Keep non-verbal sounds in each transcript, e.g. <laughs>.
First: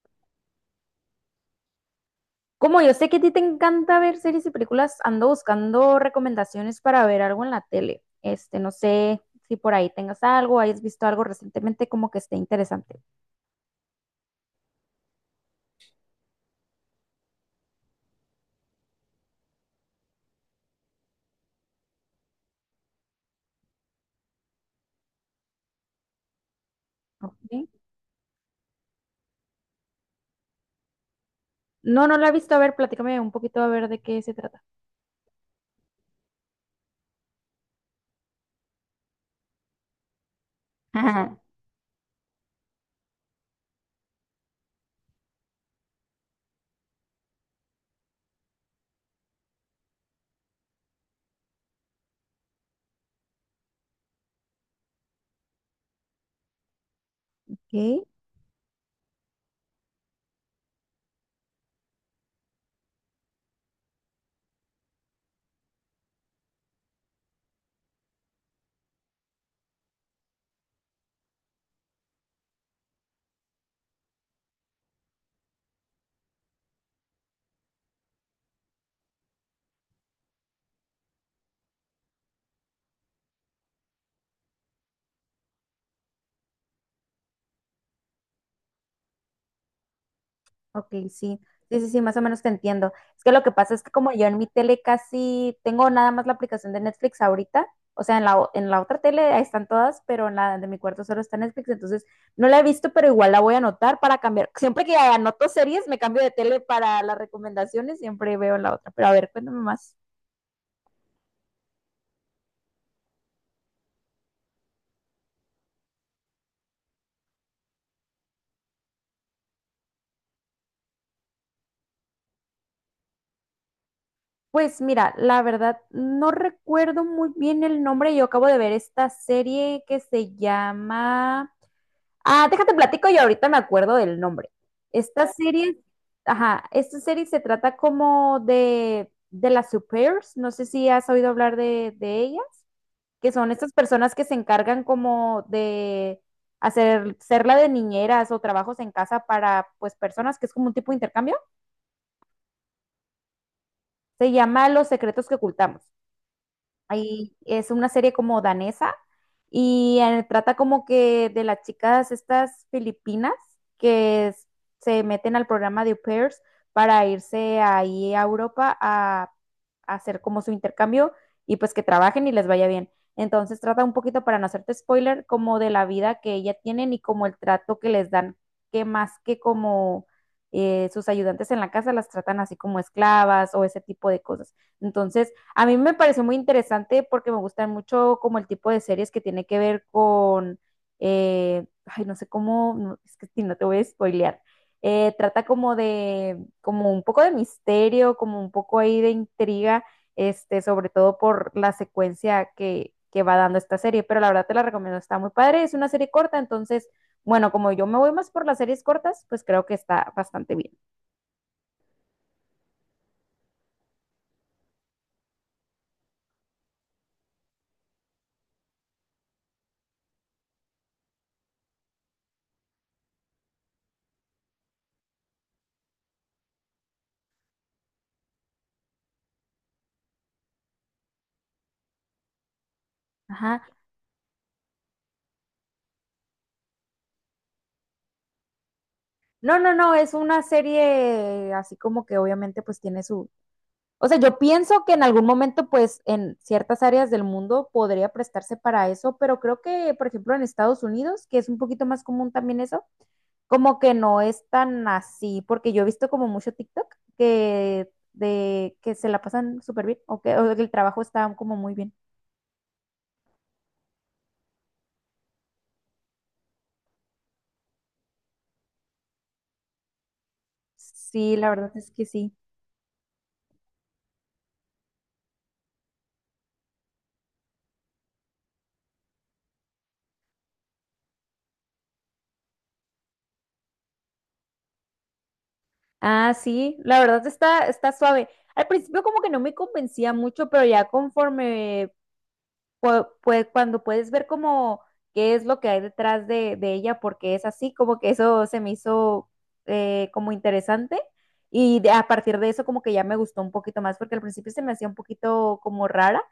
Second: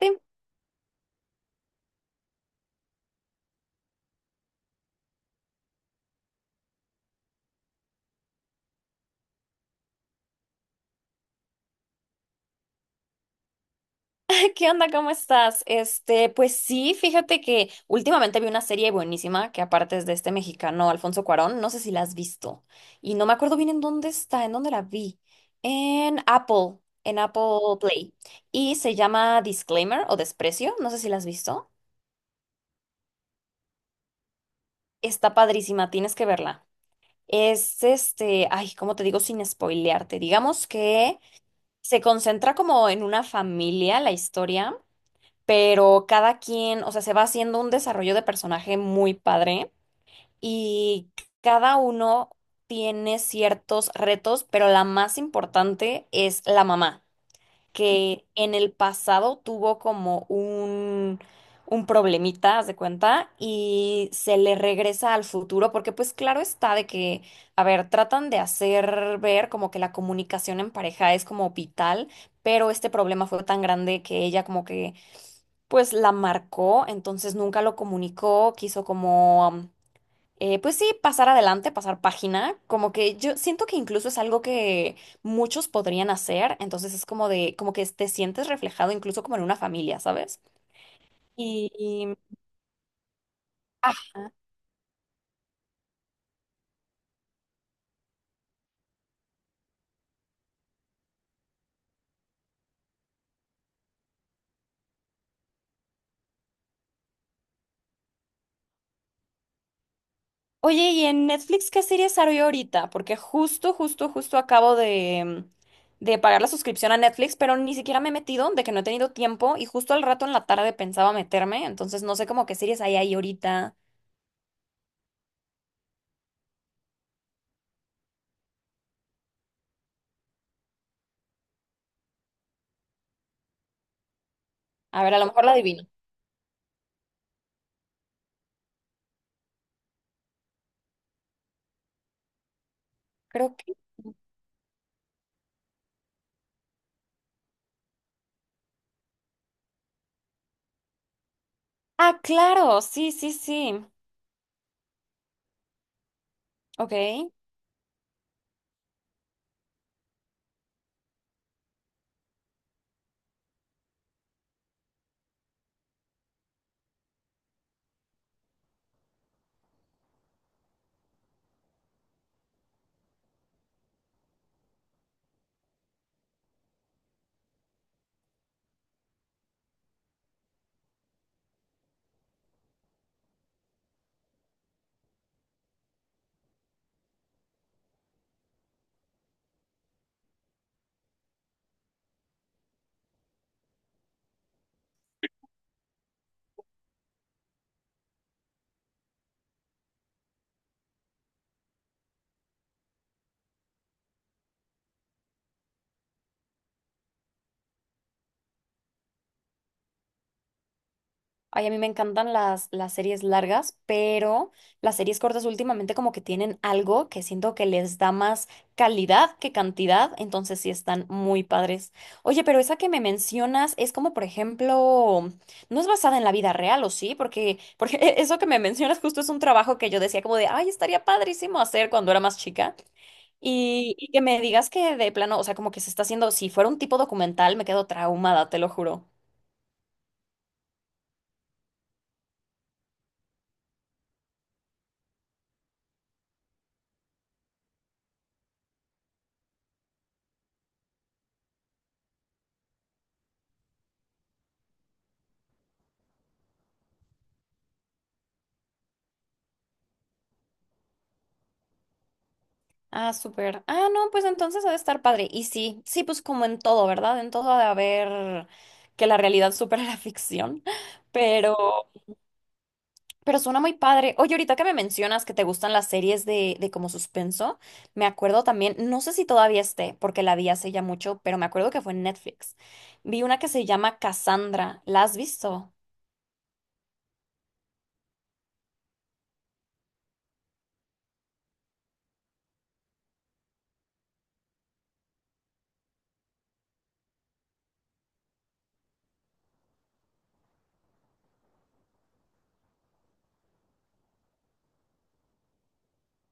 Sí, Como yo sé que a ti te encanta ver series y películas, ando buscando recomendaciones para ver algo en la tele. No sé si por ahí tengas algo, hayas visto algo recientemente como que esté interesante. <laughs> ¿Qué onda? ¿Cómo estás? Pues sí, fíjate que últimamente vi una serie buenísima que aparte es de este mexicano Alfonso Cuarón, no sé si la has visto y no me acuerdo bien en dónde está, en dónde la vi. En Apple, en Apple Ok. Play, y se llama Disclaimer o Desprecio, no sé si la has visto. No, no la he visto. A ver, platícame un poquito a ver de qué se trata. Está padrísima, tienes que verla. Es ay, ¿cómo te digo sin spoilearte? Digamos que Ajá. se concentra como en una familia la historia, pero cada quien, o sea, se va haciendo un desarrollo de personaje muy padre y cada uno tiene ciertos retos, pero la más importante es la mamá, Ok. que en el pasado tuvo como un problemita, haz de cuenta, y se le regresa al futuro, porque pues claro está de que, a ver, tratan de hacer ver como que la comunicación en pareja es como vital, pero este problema fue tan grande que ella como que pues la marcó, entonces nunca lo comunicó, quiso como pues sí, pasar adelante, pasar página, como que yo siento que incluso es algo que muchos podrían hacer, entonces es como de, como que te sientes reflejado incluso como en una familia, ¿sabes? Ok, sí, sí, Y, sí, más y- o menos te entiendo. Es que lo que pasa es que como yo ajá. en mi tele casi tengo nada más la aplicación de Netflix ahorita, o sea, en la, en la otra tele ahí están todas, pero en la de mi cuarto solo está Netflix, entonces no la he visto, pero igual la voy a anotar para cambiar. <laughs> Siempre que anoto series, me cambio de tele para las recomendaciones, siempre veo en la otra. Pero a ver, cuéntame más. Oye, ¿y en Netflix qué series hay ahorita? Porque justo, justo, justo acabo de pagar la suscripción a Netflix, pero ni siquiera me he metido, de que no he tenido tiempo, y justo al rato en la tarde pensaba meterme, entonces no sé como qué series hay ahí ahorita. Pues mira, la verdad no recuerdo muy bien el nombre, yo acabo de ver esta serie que se llama... Ah, déjate platico y ahorita me acuerdo del nombre. A ver, a Esta lo mejor la serie, adivino. ajá, esta serie se trata como de las supers, no sé si has oído hablar de ellas, que son Creo estas que... personas que se encargan como de hacer, ser la de niñeras o trabajos en casa para pues personas, que es como un tipo de intercambio. Ah, claro, sí, sí, sí. Se llama Los secretos que ocultamos. Ok. Ahí es una serie como danesa y trata como que de las chicas estas filipinas que s- se meten al programa de au pairs para irse ahí a Europa a hacer como su intercambio y pues que trabajen y les vaya bien. Entonces trata un poquito, para no hacerte spoiler, como de la vida que ella tienen y como el trato que les dan, que más que como sus ayudantes en la casa las tratan así como esclavas o ese tipo de cosas. Entonces, a mí me pareció muy interesante porque me gustan mucho como el tipo de series que tiene que ver con, ay, no sé cómo, no, es que si no te voy a spoilear. Trata como de, como un poco de misterio, como un poco ahí de intriga, sobre todo por la secuencia que va dando esta serie, pero la verdad te la recomiendo, está muy padre, es una serie corta, entonces, bueno, como yo me voy más por las series cortas, pues creo que está bastante bien. Ay, a mí me encantan las series largas, pero las series cortas últimamente como que tienen algo que siento que les da más calidad que cantidad, entonces sí están muy padres. Oye, pero esa que me mencionas es como, por ejemplo, no es basada en la vida real, ¿o sí? Porque <laughs> eso que me mencionas justo es un trabajo que yo decía como de, ay, estaría padrísimo hacer cuando era más chica. Ajá. Y que me digas que de plano, o sea, como que se está haciendo, si fuera un tipo documental, me quedo traumada, te lo juro. No, no, no, es una serie así como que obviamente pues tiene su. O sea, yo pienso que en algún momento, pues, en ciertas áreas del mundo podría prestarse para eso, pero creo que, por ejemplo, en Estados Unidos, que es un poquito más común también eso, como que no es tan así, porque yo he visto como mucho TikTok que de que se la pasan súper bien o que el trabajo está como muy bien. Ah, súper. Ah, no, pues entonces ha de estar padre. Y sí, sí, pues como en todo, ¿verdad? En todo ha de haber que la realidad supera <laughs> la ficción. Sí, la verdad Pero, es que sí. pero suena muy padre. Oye, ahorita que me mencionas que te gustan las series de como suspenso, me acuerdo también, no sé si todavía esté, porque la vi hace ya mucho, pero me acuerdo que fue en Netflix. Vi una que se llama Cassandra. ¿La has visto? Ah, sí, la verdad está, está suave. Al principio como que no me convencía mucho, pero ya conforme cuando puedes ver como qué es lo que hay detrás de ella, porque es así, como que eso se me hizo como interesante y a partir de eso como que ya me gustó un poquito más, porque al principio se me hacía un poquito como rara,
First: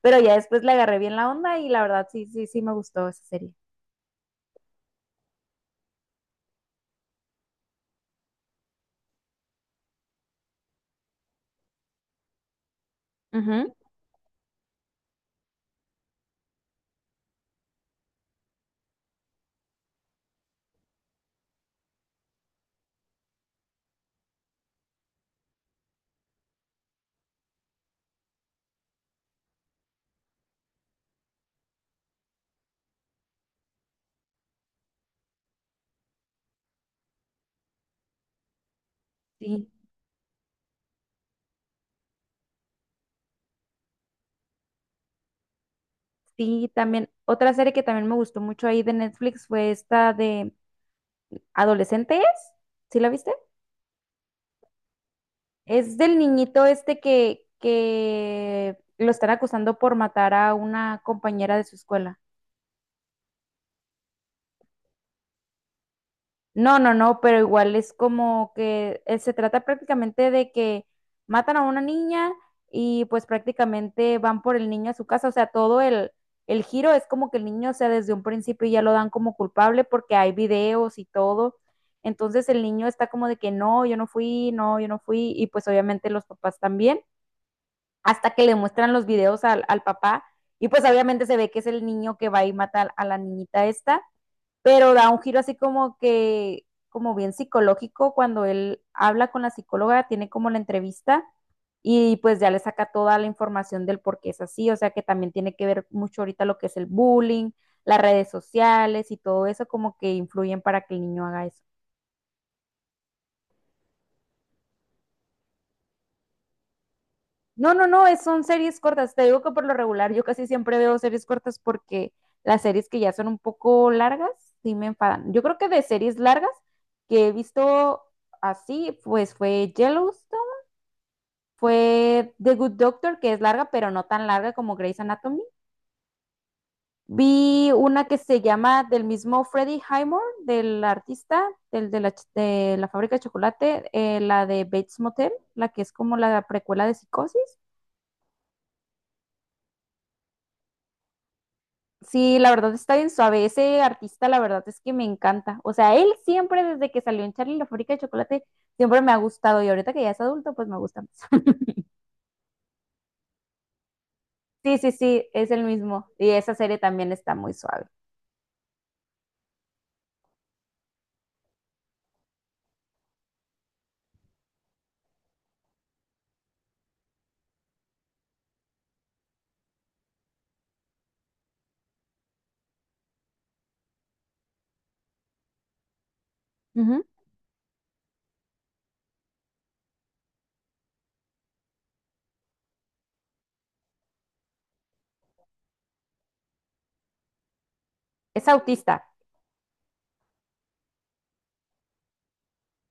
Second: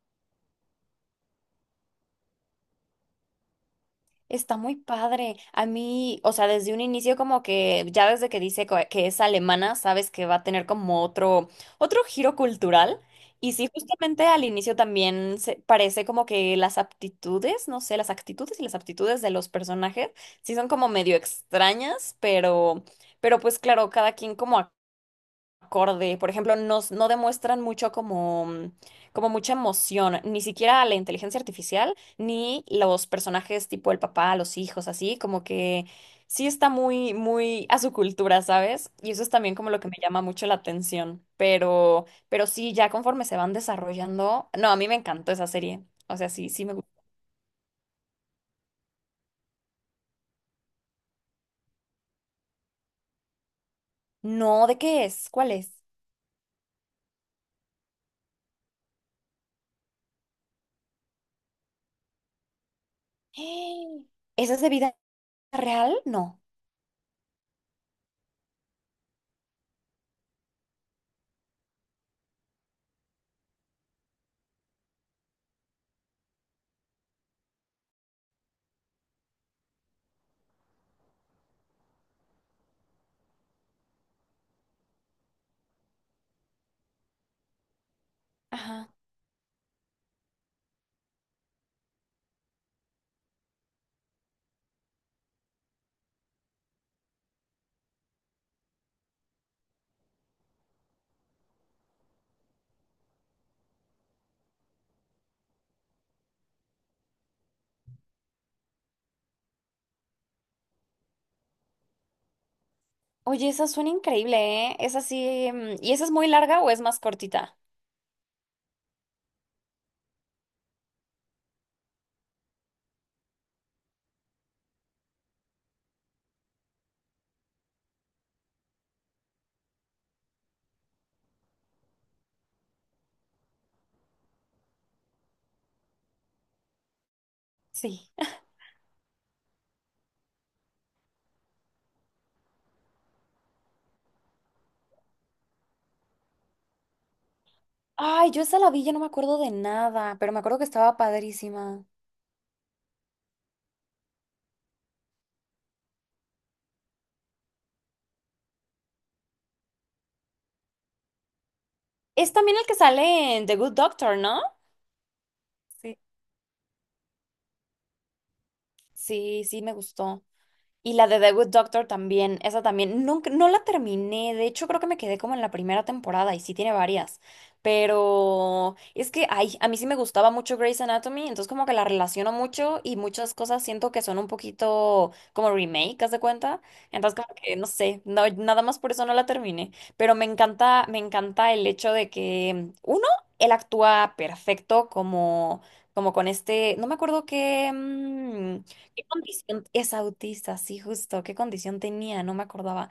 pero ya después le agarré bien la onda y la verdad sí, sí, sí me gustó esa serie. Está muy padre. A mí, o sea, desde un inicio como que ya desde que dice que es alemana, sabes que va a tener como otro giro cultural. Y Ujú. sí, justamente al inicio también se parece como que las aptitudes, no sé, las actitudes y las aptitudes de los personajes sí son como medio extrañas, pero pues claro, cada quien como acorde. Por ejemplo, no demuestran mucho como, como mucha emoción, ni siquiera la inteligencia artificial, ni los personajes tipo el papá, los hijos, así, como que sí está muy, muy a su cultura, ¿sabes? Y eso es también Sí, como lo que me llama mucho la atención. Pero sí, ya conforme se van desarrollando. No, a mí me encantó esa serie. O sea, sí, sí sí, me gusta. también otra serie que también me gustó mucho ahí de Netflix fue esta de Adolescentes, ¿sí la viste? No, ¿de qué es? ¿Cuál es? Es del niñito este que lo están acusando por matar a una compañera de su escuela. <gasps> ¿Esa es de vida real? No. No, no, no, pero igual es como que se trata prácticamente de que matan a una niña y pues prácticamente van por el niño a su casa. O sea, todo el giro es como que el niño, o sea, desde un principio ya lo dan como culpable porque hay videos y todo. Entonces el niño está como de que no, yo no fui, no, yo no fui, y pues obviamente los papás también, hasta que le Ajá. muestran los videos al, al papá y pues obviamente se ve que es el niño que va y mata a la niñita esta, pero da un giro así como que, como bien psicológico, cuando él habla con la psicóloga, tiene como la entrevista y pues ya le saca toda la información del por qué es así, o sea que también tiene que ver mucho ahorita lo que es el bullying, las redes sociales y todo eso como que influyen para que el niño haga eso. Oye, esa suena increíble, ¿eh? Esa sí. ¿Y esa es muy larga o es más cortita? No, no, no, es, son series cortas. Te digo que por lo regular yo casi siempre veo series cortas porque las series que ya son un poco largas sí me enfadan. Yo creo que de series largas que he visto así, pues fue Yellowstone, fue The Good Doctor, que es larga, pero no tan larga como Grey's Anatomy. Vi una Sí. que se llama del mismo Freddie Highmore, del artista, del, de, la, de la fábrica de chocolate, la de Bates Motel, la que es como la precuela de Psicosis. Ay, yo esa la vi, ya no me acuerdo de nada, pero me acuerdo que estaba padrísima. Sí, la verdad está bien suave. Ese artista, la verdad es que me encanta. O sea, él siempre, desde que salió en Charlie y la fábrica de chocolate, siempre me ha gustado. Y ahorita que ya es adulto, pues me gusta más. <laughs> Es también el que sale en The Good Doctor, ¿no? Sí, sí, sí, es el Sí. mismo. Y esa serie también está muy suave. Sí, sí, me gustó. Y la de The Good Doctor también, esa también, nunca, no la terminé, de hecho creo que me quedé como en la primera temporada y sí tiene varias, pero es que, ay, a mí sí me gustaba mucho Grey's Anatomy, entonces como que la relaciono mucho y muchas cosas siento que son un poquito como remake, ¿haz de cuenta? Ujú. Entonces como que, no sé, no, nada más por eso no la terminé, pero me encanta el hecho de que, uno, él actúa perfecto como, como con este, no me acuerdo qué... Es autista. ¿Qué condición? Es autista, sí, justo. ¿Qué condición tenía? No me acordaba.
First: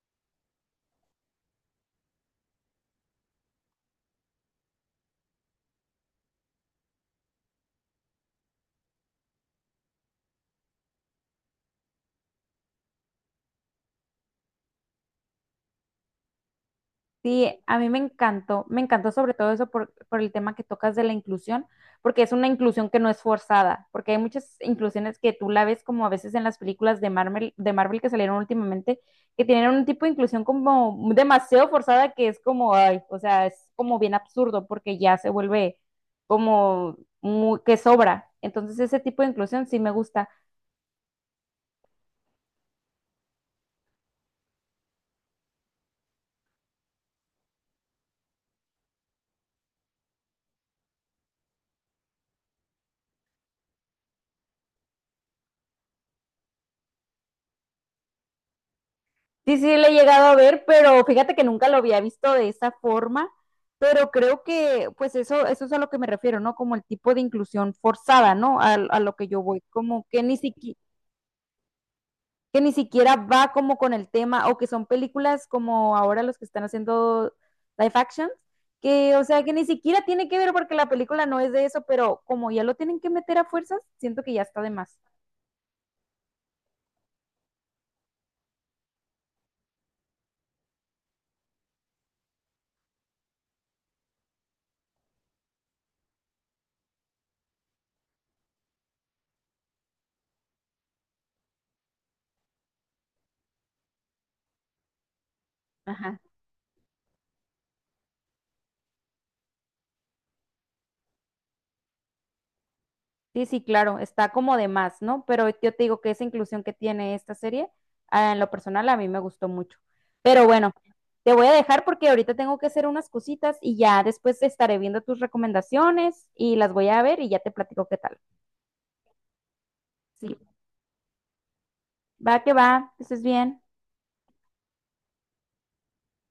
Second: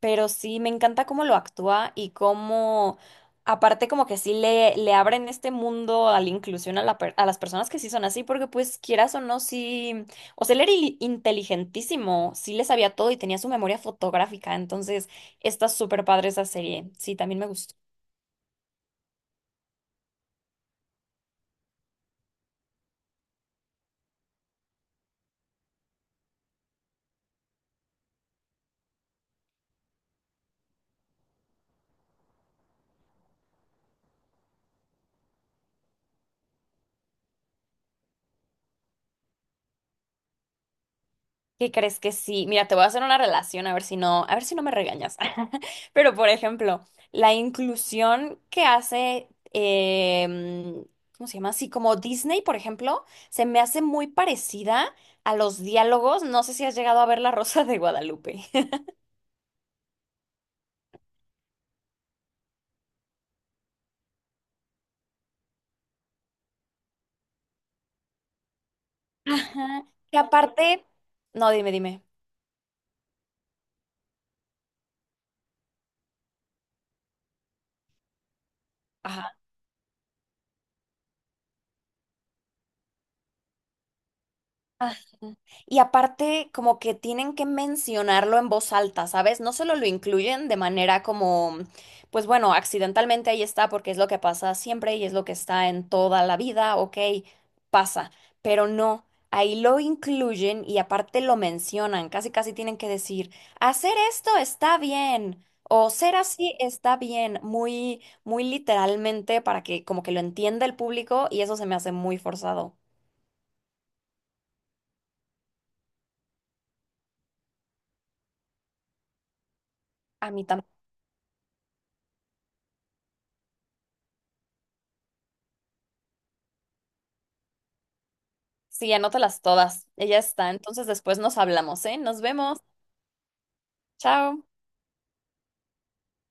Pero sí, me encanta cómo lo actúa y cómo, aparte, como que sí le abren este mundo a la inclusión a, a las personas que sí son así, porque pues quieras o no, sí. O sea, él era inteligentísimo, sí le sabía todo y tenía su memoria fotográfica. Entonces, está súper padre esa serie. Sí, también me Sí, gustó. a mí me encantó sobre todo eso por el tema que tocas de la inclusión, porque es una inclusión que no es forzada, porque hay muchas inclusiones que tú la ves como a veces en las películas de Marvel que salieron últimamente, que tienen un tipo de inclusión como demasiado forzada que es como, ay, o sea, es como bien absurdo porque ya se vuelve como muy- que sobra. Entonces ese tipo de inclusión sí me gusta. ¿Qué crees que sí? Mira, te voy a hacer una relación a ver si no, a ver si no me regañas. <laughs> Pero, por ejemplo, la inclusión que hace, em, ¿cómo se llama? Así como Disney, por ejemplo, se me hace muy parecida a los diálogos. No sé si has llegado a ver La Rosa de Guadalupe. <laughs> Sí, sí, le he llegado a ver, pero fíjate que nunca lo había visto de esa forma, pero creo que pues eso es a lo que me refiero, ¿no? Como el tipo de inclusión forzada, ¿no? A lo que yo voy, Ajá. como Que aparte, no, dime, dime. que ni siquiera va como con el tema, o que son películas como ahora los que están haciendo live action, que o Ajá. sea que ni siquiera tiene que ver porque la película no es de eso, pero como ya lo tienen que meter a fuerzas, siento que ya está de Ajá. más. Y aparte, como que tienen que mencionarlo en voz alta, ¿sabes? No solo lo incluyen de manera como, pues bueno, accidentalmente ahí está porque es lo que pasa siempre y es lo que está en toda la vida, ok, pasa, pero no, ahí lo incluyen y aparte lo mencionan, casi casi tienen que decir, hacer esto está bien. O ser Ajá. así está bien, muy, muy literalmente para que como que lo entienda el público y eso se me hace muy forzado. Sí, sí, claro, está como de más, ¿no? Pero yo te digo que esa inclusión que tiene esta serie, ah, en lo personal, a mí me gustó mucho. A mí Pero también. bueno, te voy a dejar porque ahorita tengo que hacer unas cositas y ya después estaré viendo tus recomendaciones y las voy a ver y ya te platico qué tal. Sí, anótalas todas. Ella Sí, está. Entonces después nos hablamos, ¿eh? Nos vemos. va, que estés bien. Chao.